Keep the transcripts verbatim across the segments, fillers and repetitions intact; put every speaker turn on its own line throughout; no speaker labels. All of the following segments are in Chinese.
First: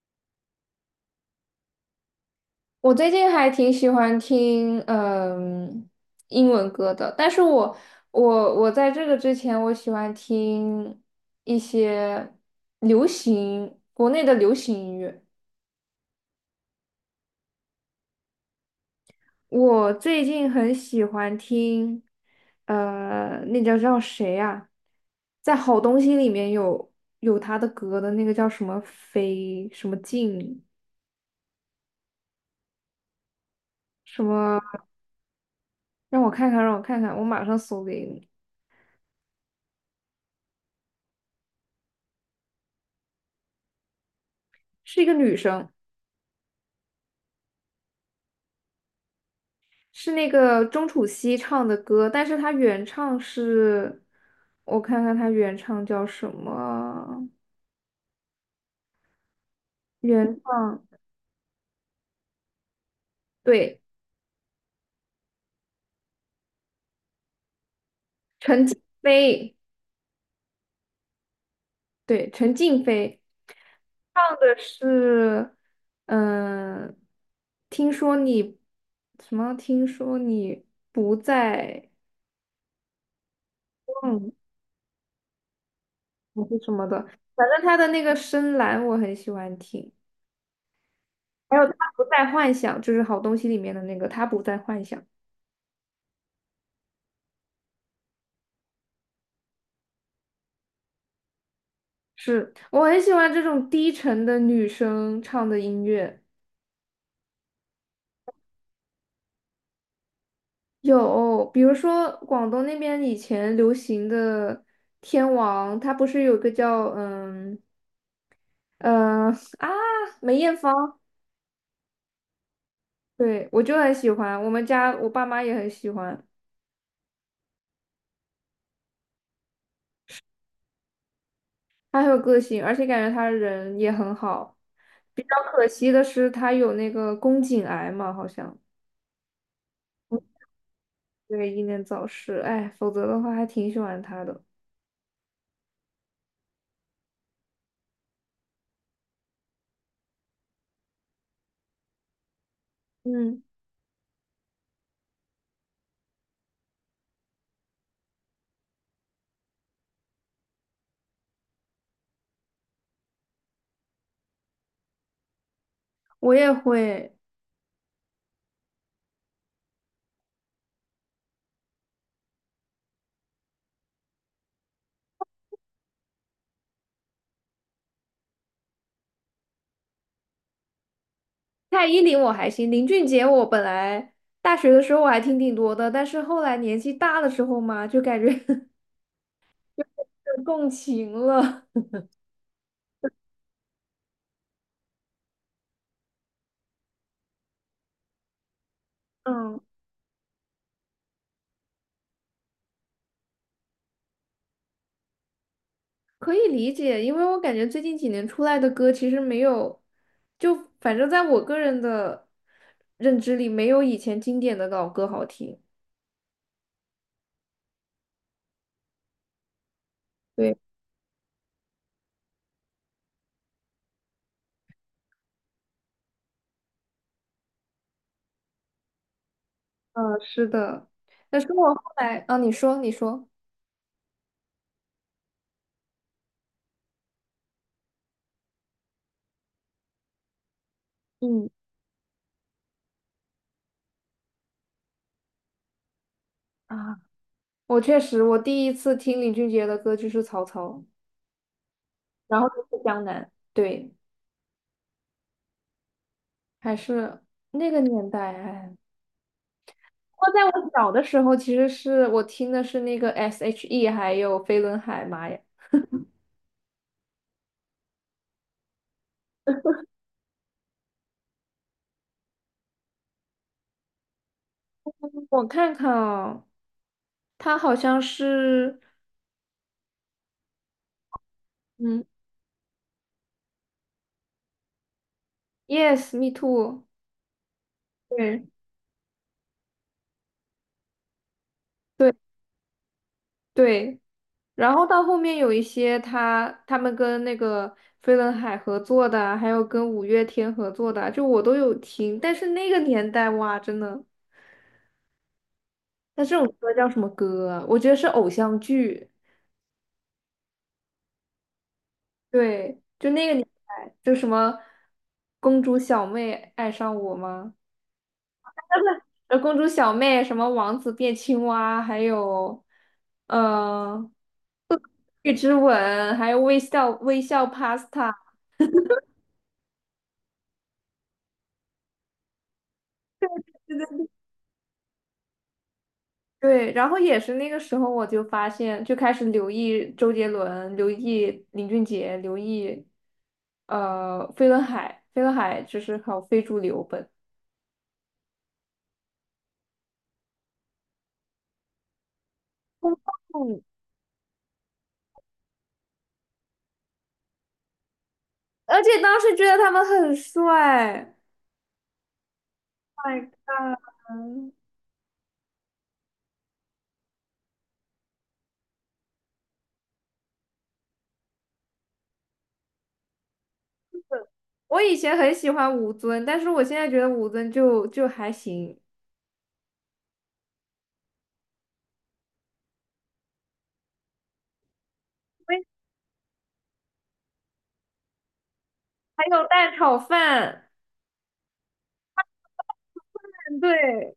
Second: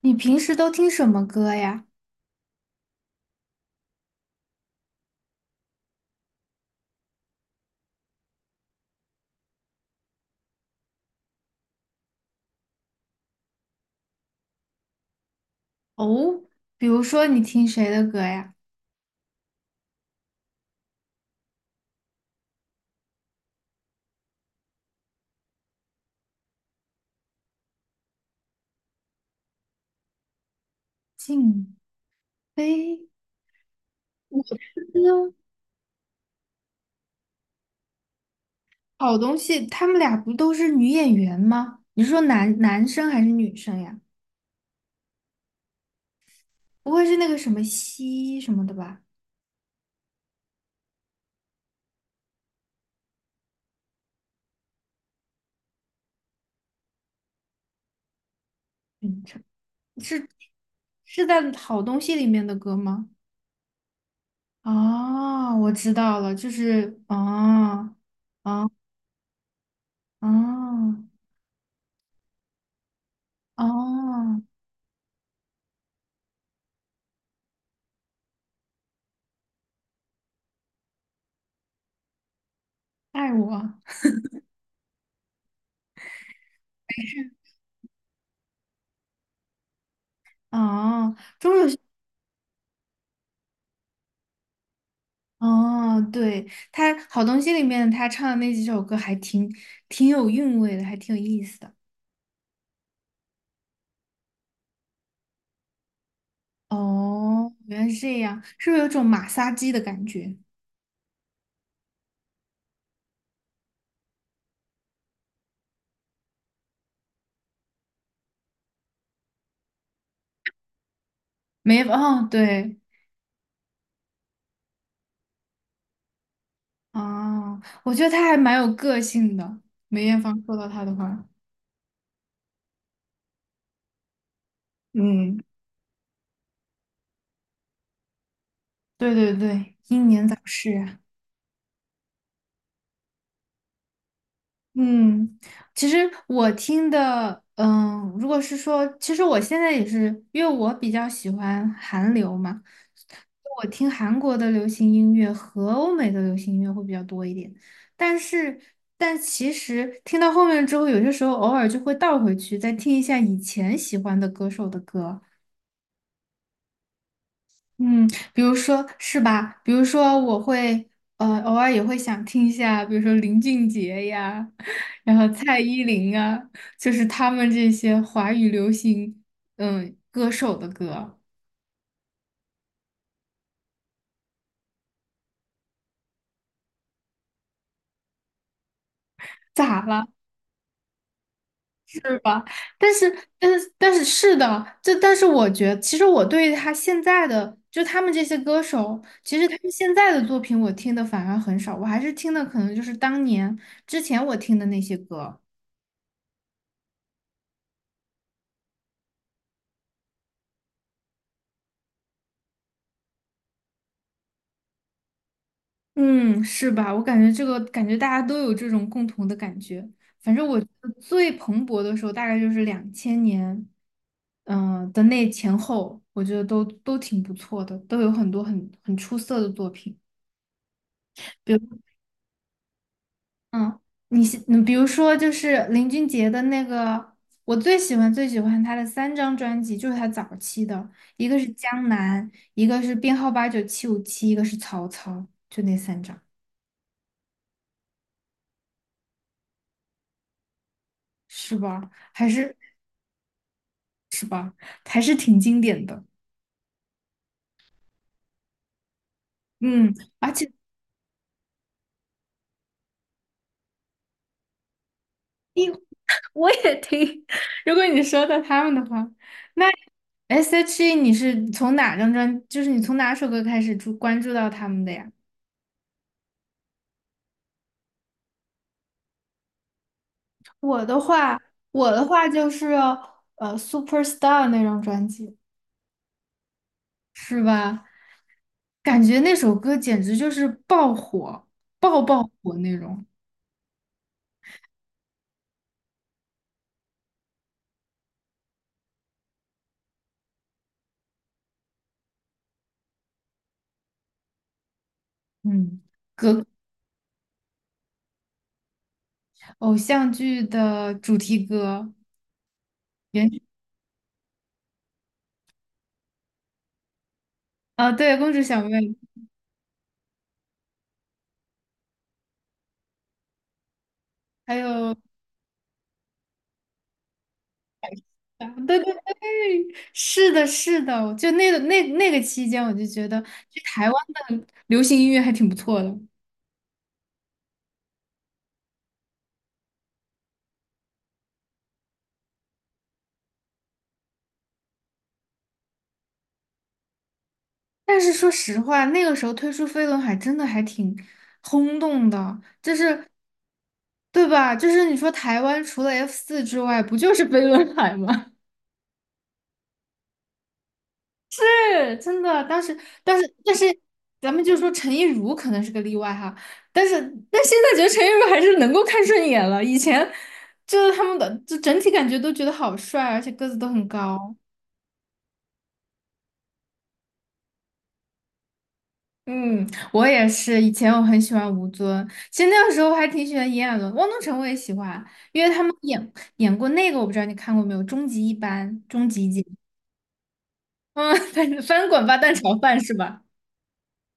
你平时都听什么歌呀？
我最近还挺喜欢听嗯英文歌的，但是我我我在这个之前，我喜欢听一些流行国内的流行音乐。
哦，比如说你听谁的歌呀？
我最近很喜欢听，呃，那叫叫谁呀，在好东西里面有有他的歌的那个叫什么飞什么静
静妃、
什么，让我看看，让我看看，我马上搜给你，
好东西，他们俩不都是女演员吗？你是说男男生还是女生呀？
是一个女生。
不会是那个什么西什么的吧？
是那个钟楚曦唱的歌，但是她原唱是，我看看她原唱叫什么？
嗯，是
原唱，
是在好东西里面的歌吗？
对，
哦，我知道了，就是哦哦
飞，
哦
对，陈静飞唱
哦，
的是，嗯、听说你什么？听说你不在，
爱我
嗯，还是什么的，反正她的那个深蓝我很喜欢听，
哦。
还有她不再幻想，就是好东西里面的那个她不再幻想。
哦，对，他好东西里面他唱的那几首歌还挺挺有韵味的，还挺有意思的。
是，我很喜欢这种低沉的女生唱的音乐。
哦，原来是这样，是不是有种马杀鸡的感觉？
有，比如说广东那边以前流行的天王，他不是有个叫嗯嗯、呃啊梅艳芳，
梅，哦，对，
对我就很喜欢，我们家我爸妈也很喜欢，
哦，我觉得他还蛮有个性的。梅艳芳说到他的话，
她很有个性，而且感觉她人也很好。比较
嗯，
可惜的是，她有那个宫颈癌嘛，好像
对对对，英年早逝啊。
对，英年早逝，哎，否则的话还挺喜欢她的。
嗯，其实我听的，嗯，如果是说，其实我现在也是，因为我比较喜欢韩流嘛，
嗯，
我听韩国的流行音乐和欧美的流行音乐会比较多一点。但是，但其实听到后面之后，有些时候偶尔就会倒回去，再听一下以前喜欢的歌手的歌。
我也会。
嗯，比如说是吧？比如说我会呃偶尔也会想听一下，比如说林俊杰呀，然后蔡依林啊，就是他们这些华语流行嗯歌手的歌，
蔡依林我还行，林俊杰我本来大学的时候我还听挺多的，但是后来年纪大的时候嘛，就感觉
咋了？
有共情了。
是吧？但是但是但是是的，这但是我觉得，其实我对他现在的就他们这些歌手，其实他
嗯，
们现在的作品我听的反而很少，我还是听的可能就是当年之前我听的那些歌。
可以理解，因为我感觉最近几年出来的歌其实没有，就反正在我个人的认知里，没有以前经典的老歌好听。
嗯，是吧？我感觉这个感觉大家都有这种共同的感觉。反正
对，
我觉得最蓬勃的时候大概就是两千年，嗯、的那前后，我觉得都都挺不错的，都有很多很很出色的作品。
嗯，是的。但
比
是
如，
我后来，啊，你说，你说。
嗯，你喜嗯，比如说就是林俊杰的那个，我最喜欢最喜欢他的三张专辑，就是他早期的，一个是
嗯
《江南》，一个是编号八九七五七，一个是《曹操》，就那三张，
啊，我确实，我第一次听林俊杰的歌就是《曹操》，
是吧？还
然后
是。
就是《江南》。对，
是吧？还是挺经典的。
还是那个年代哎。
嗯，
不
而
过在
且
我小的时候，其实是我听的是那个 S H E,还有飞轮海妈嘛。
因我也听，如果你说到他们的话，那 S.H.E 你是从哪张专，就是你从哪首歌开始注关注到他们的呀？
我看看啊，他好像是，
我的话，我的
嗯
话就是呃，Superstar 那张专辑，
，Yes, Me Too,
是吧？
对
感觉那首歌简直就是爆火，爆
对
爆火那种。
对。然后到后面有一些他他们跟那个飞轮海合作的啊，还有跟五月天合作的啊，就我都有听。但是那个年代哇，真的，
嗯，
那这
歌
种歌叫什么歌啊？我觉得是偶像剧。
偶像剧的主题歌，
对，就那
原
个年代，就什么公主小妹爱上我吗？
啊，对，公主小妹，
呃，公主小妹什么王子变青蛙，还有呃
还有
月之吻，还有微笑微笑 pasta。
对对对，是的，是的，就那个那那个期间，我就觉得就
对
台湾
对
的流行音乐还挺不错的。
对，然后也是那个时候，我就发现，就开始留意周杰伦、留意林俊杰、留意呃飞轮海。飞轮海就是好非主流本，
但是说实话，那个时候推出飞轮海真的还挺轰动的，就是
嗯
对吧？就是你说台湾除了 F 四之外，不就是飞轮海吗？
而且当时觉得他们很帅。
是真的，当时，但
My
是，但是，
God!
咱们就说陈亦儒可能是个例外哈，但是，但现在觉得陈亦儒还是能够看顺眼了。以前就是他们的，就整体感觉都觉得好帅，而且个子都很高。
我以前很喜欢吴尊，但是我现在觉得吴尊就就还行。
嗯，我也是，以前我很喜欢吴尊，其实那个时候还挺喜欢炎亚纶、汪东城，我也喜欢，因为他
喂
们演演过那个，我不知道你看过没有，《终极一班》《终
还
极一姐》，
有蛋炒饭，
嗯，正翻滚吧蛋炒饭是吧？
对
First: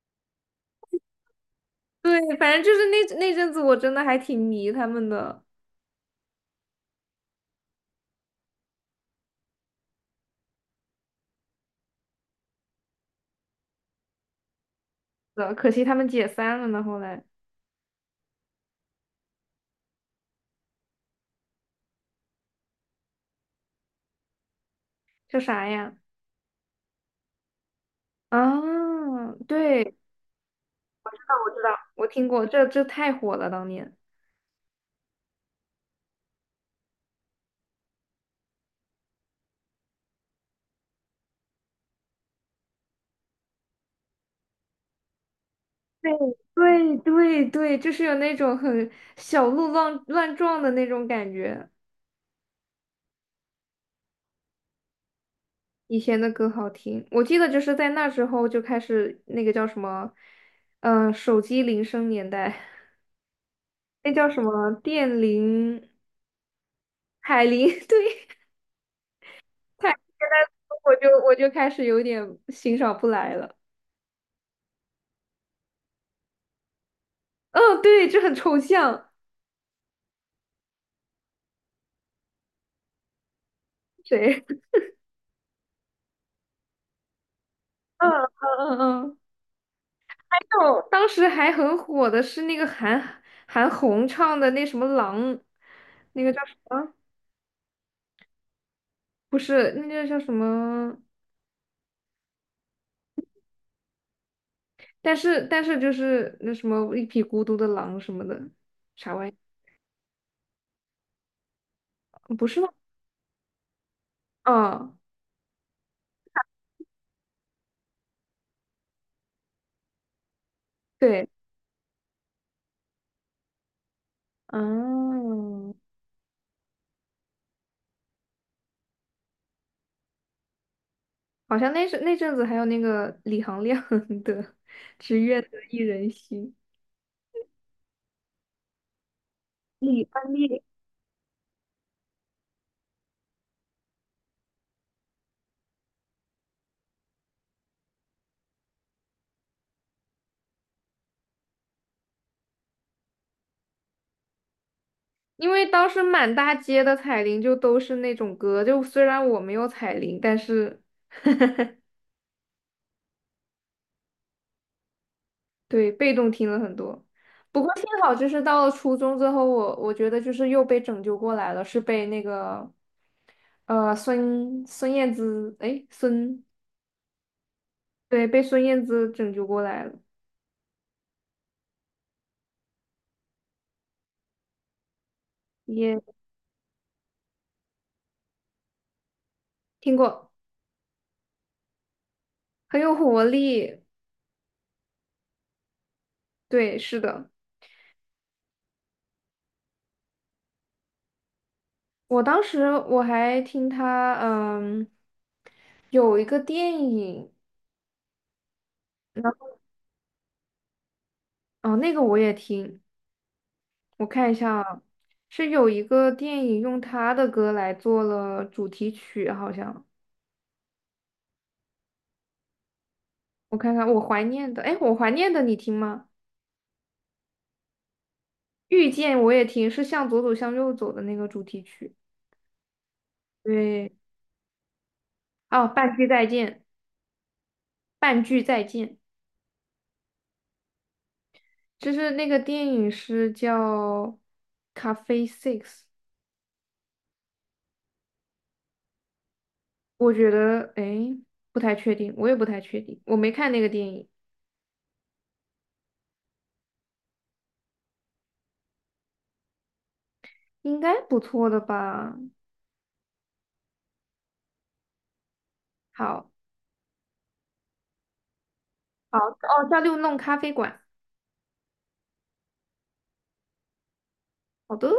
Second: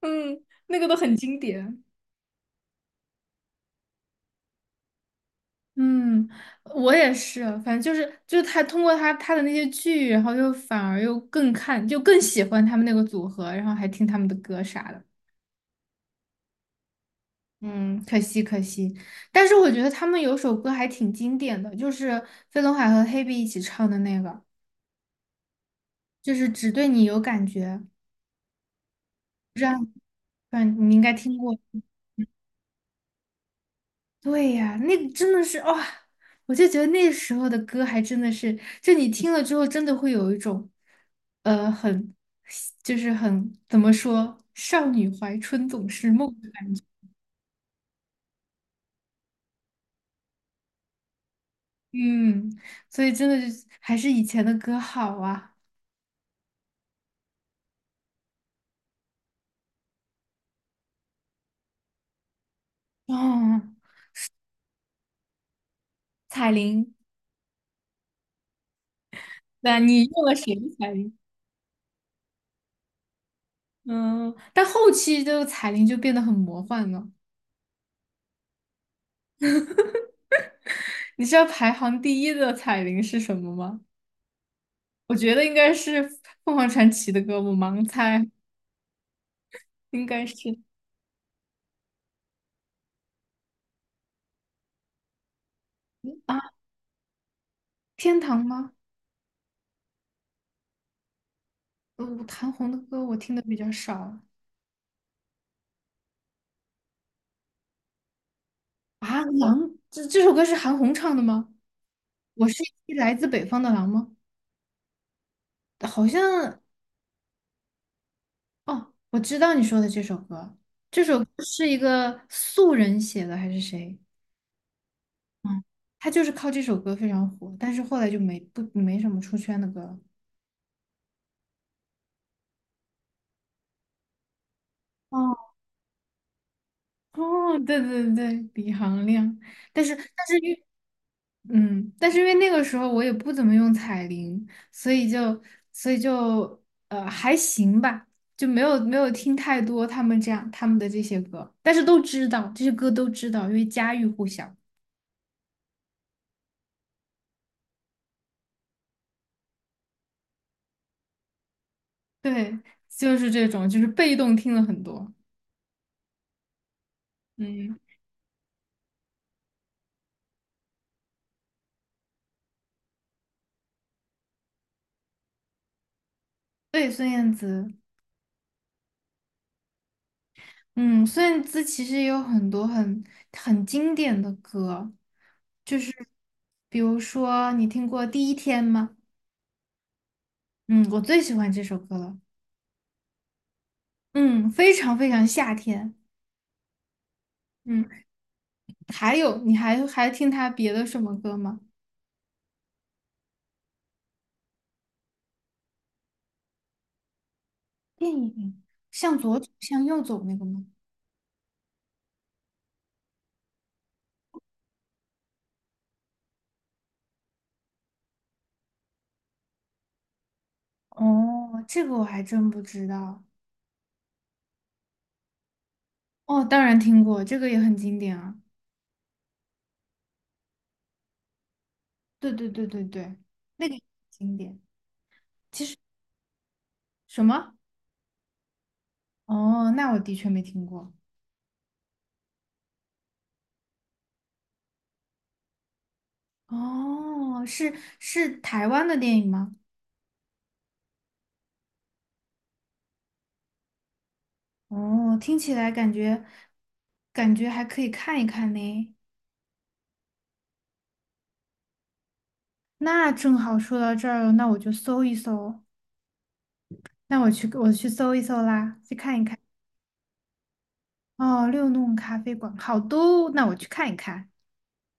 嗯，那个都很经典。
对，反正就是那那阵子我真的还挺迷他们的，
嗯，我也是，反正就是就是他通过他他的那些剧，然后又反而又更看，就更喜欢他们那个组合，然后还听他们的歌啥的。
的，可惜他们解散了呢。后来
嗯，可惜可惜，但是我觉得他们有首歌还挺经典的，就是飞轮海和黑碧一起唱的那个，
叫啥呀？
就是只对你有感觉，
啊，对，
嗯，你应该听
那我
过。
知道，我听过，这这太火了，当年。
对呀，那个真的是哇、我就觉得那时候的歌还真的是，就你听了之后，真的会有一种，呃，很，就是很，怎么说，少女怀春总是
对
梦，
对对对，就是有那种很小鹿乱乱撞的那种感觉。
嗯，所以真的就还是以前的歌好啊。
以前的歌好听，我记得就是在那时候就开始那个叫什么，嗯、手机铃声年代，
哦，
那叫什么电铃、
彩铃，
海铃，对，
那你用了谁的彩
我就
铃？
我就开始有点欣赏不来了。
嗯，但后期这个彩铃就变得很魔幻了。
嗯、对，就很抽象。
你知道排行第一的彩铃是什么吗？
谁？
我觉得应该是凤凰传奇的歌，我盲
嗯
猜。
嗯嗯嗯，
应该是
就当时还很火的是那个韩韩红唱的那什么狼，那个
啊，
叫什么？
天堂吗？
不是，那个叫什么？
呃，韩红的歌我听的比较少
但是但是就是那什么一匹孤独的狼什么的，啥
啊。
玩意？
狼，这这首歌是韩红唱的吗？
不
我
是
是
吗？
一匹来自北方的狼吗？
嗯，
好像哦，我知道你说的这首歌，这首歌
对，
是一个素人写的还是谁？嗯，
嗯，
他就是靠这首歌非常火，但是后来就没不没什么出圈的歌了
好像那是那阵子还有那个李行亮 的《只愿
哦
得一人心》，
哦，对对对，李行亮，但是
李
但
安
是因
利。
嗯，但是因为那个时候我也不怎么用彩铃，所以就所以就呃还行吧，就没有没有听太多他们这样他们的这些歌，但是都知道这些歌都知道，因为家喻户晓。
因为当时满大街的彩铃就都是那种歌，就虽然我没有彩铃，但是
对，就是这种，就是被动听了很多。
对，被动听了很多。不过
嗯，
幸好，就是到了初中之后，我我觉得就是又被拯救过来了，是被那个呃孙孙燕姿，哎，孙，
对，孙燕姿，
对，被孙燕姿拯救过来了，
嗯，孙燕姿其实也有很多很很经典的歌，就是
也
比如说你听过《第一天》吗？
听过，
嗯，我最喜欢这首歌了。
很有活力。
嗯，非常非常夏天。
对，是的，
嗯，还有，你还还听他别的什么歌吗？
我当时我还听他，嗯，有一个电影，
电影向
那
左走，向右走那个吗？
哦，那个我也听，我看一下啊，是有一个电影用他的歌来做了主题曲，好像
哦，这个我还真不知道。
我看看，我怀念的，哎，我怀念的你听吗？
哦，当然听过，这个也很经典啊。
遇见我也听，是向左走向右走的那个主题曲。
对对对对对，那个也很
对，
经典。
哦，半句再见，
什么？
半句再见，
哦，那我的确没听过。
就是那个电影是叫《咖啡 Six》,
哦，是是台湾的电影吗？
我觉得，哎，不太确定，我也不太确定，我没看那个电影，
哦，听起来感觉感觉还可以看一看呢。
应该不错的吧？
那正好说到这儿了，那我就搜一搜。
好，
那我去我去搜一搜啦，去
好，
看一看。
哦，叫六弄咖啡馆，
哦，六弄咖啡馆好多哦，那我去看一看。
好的。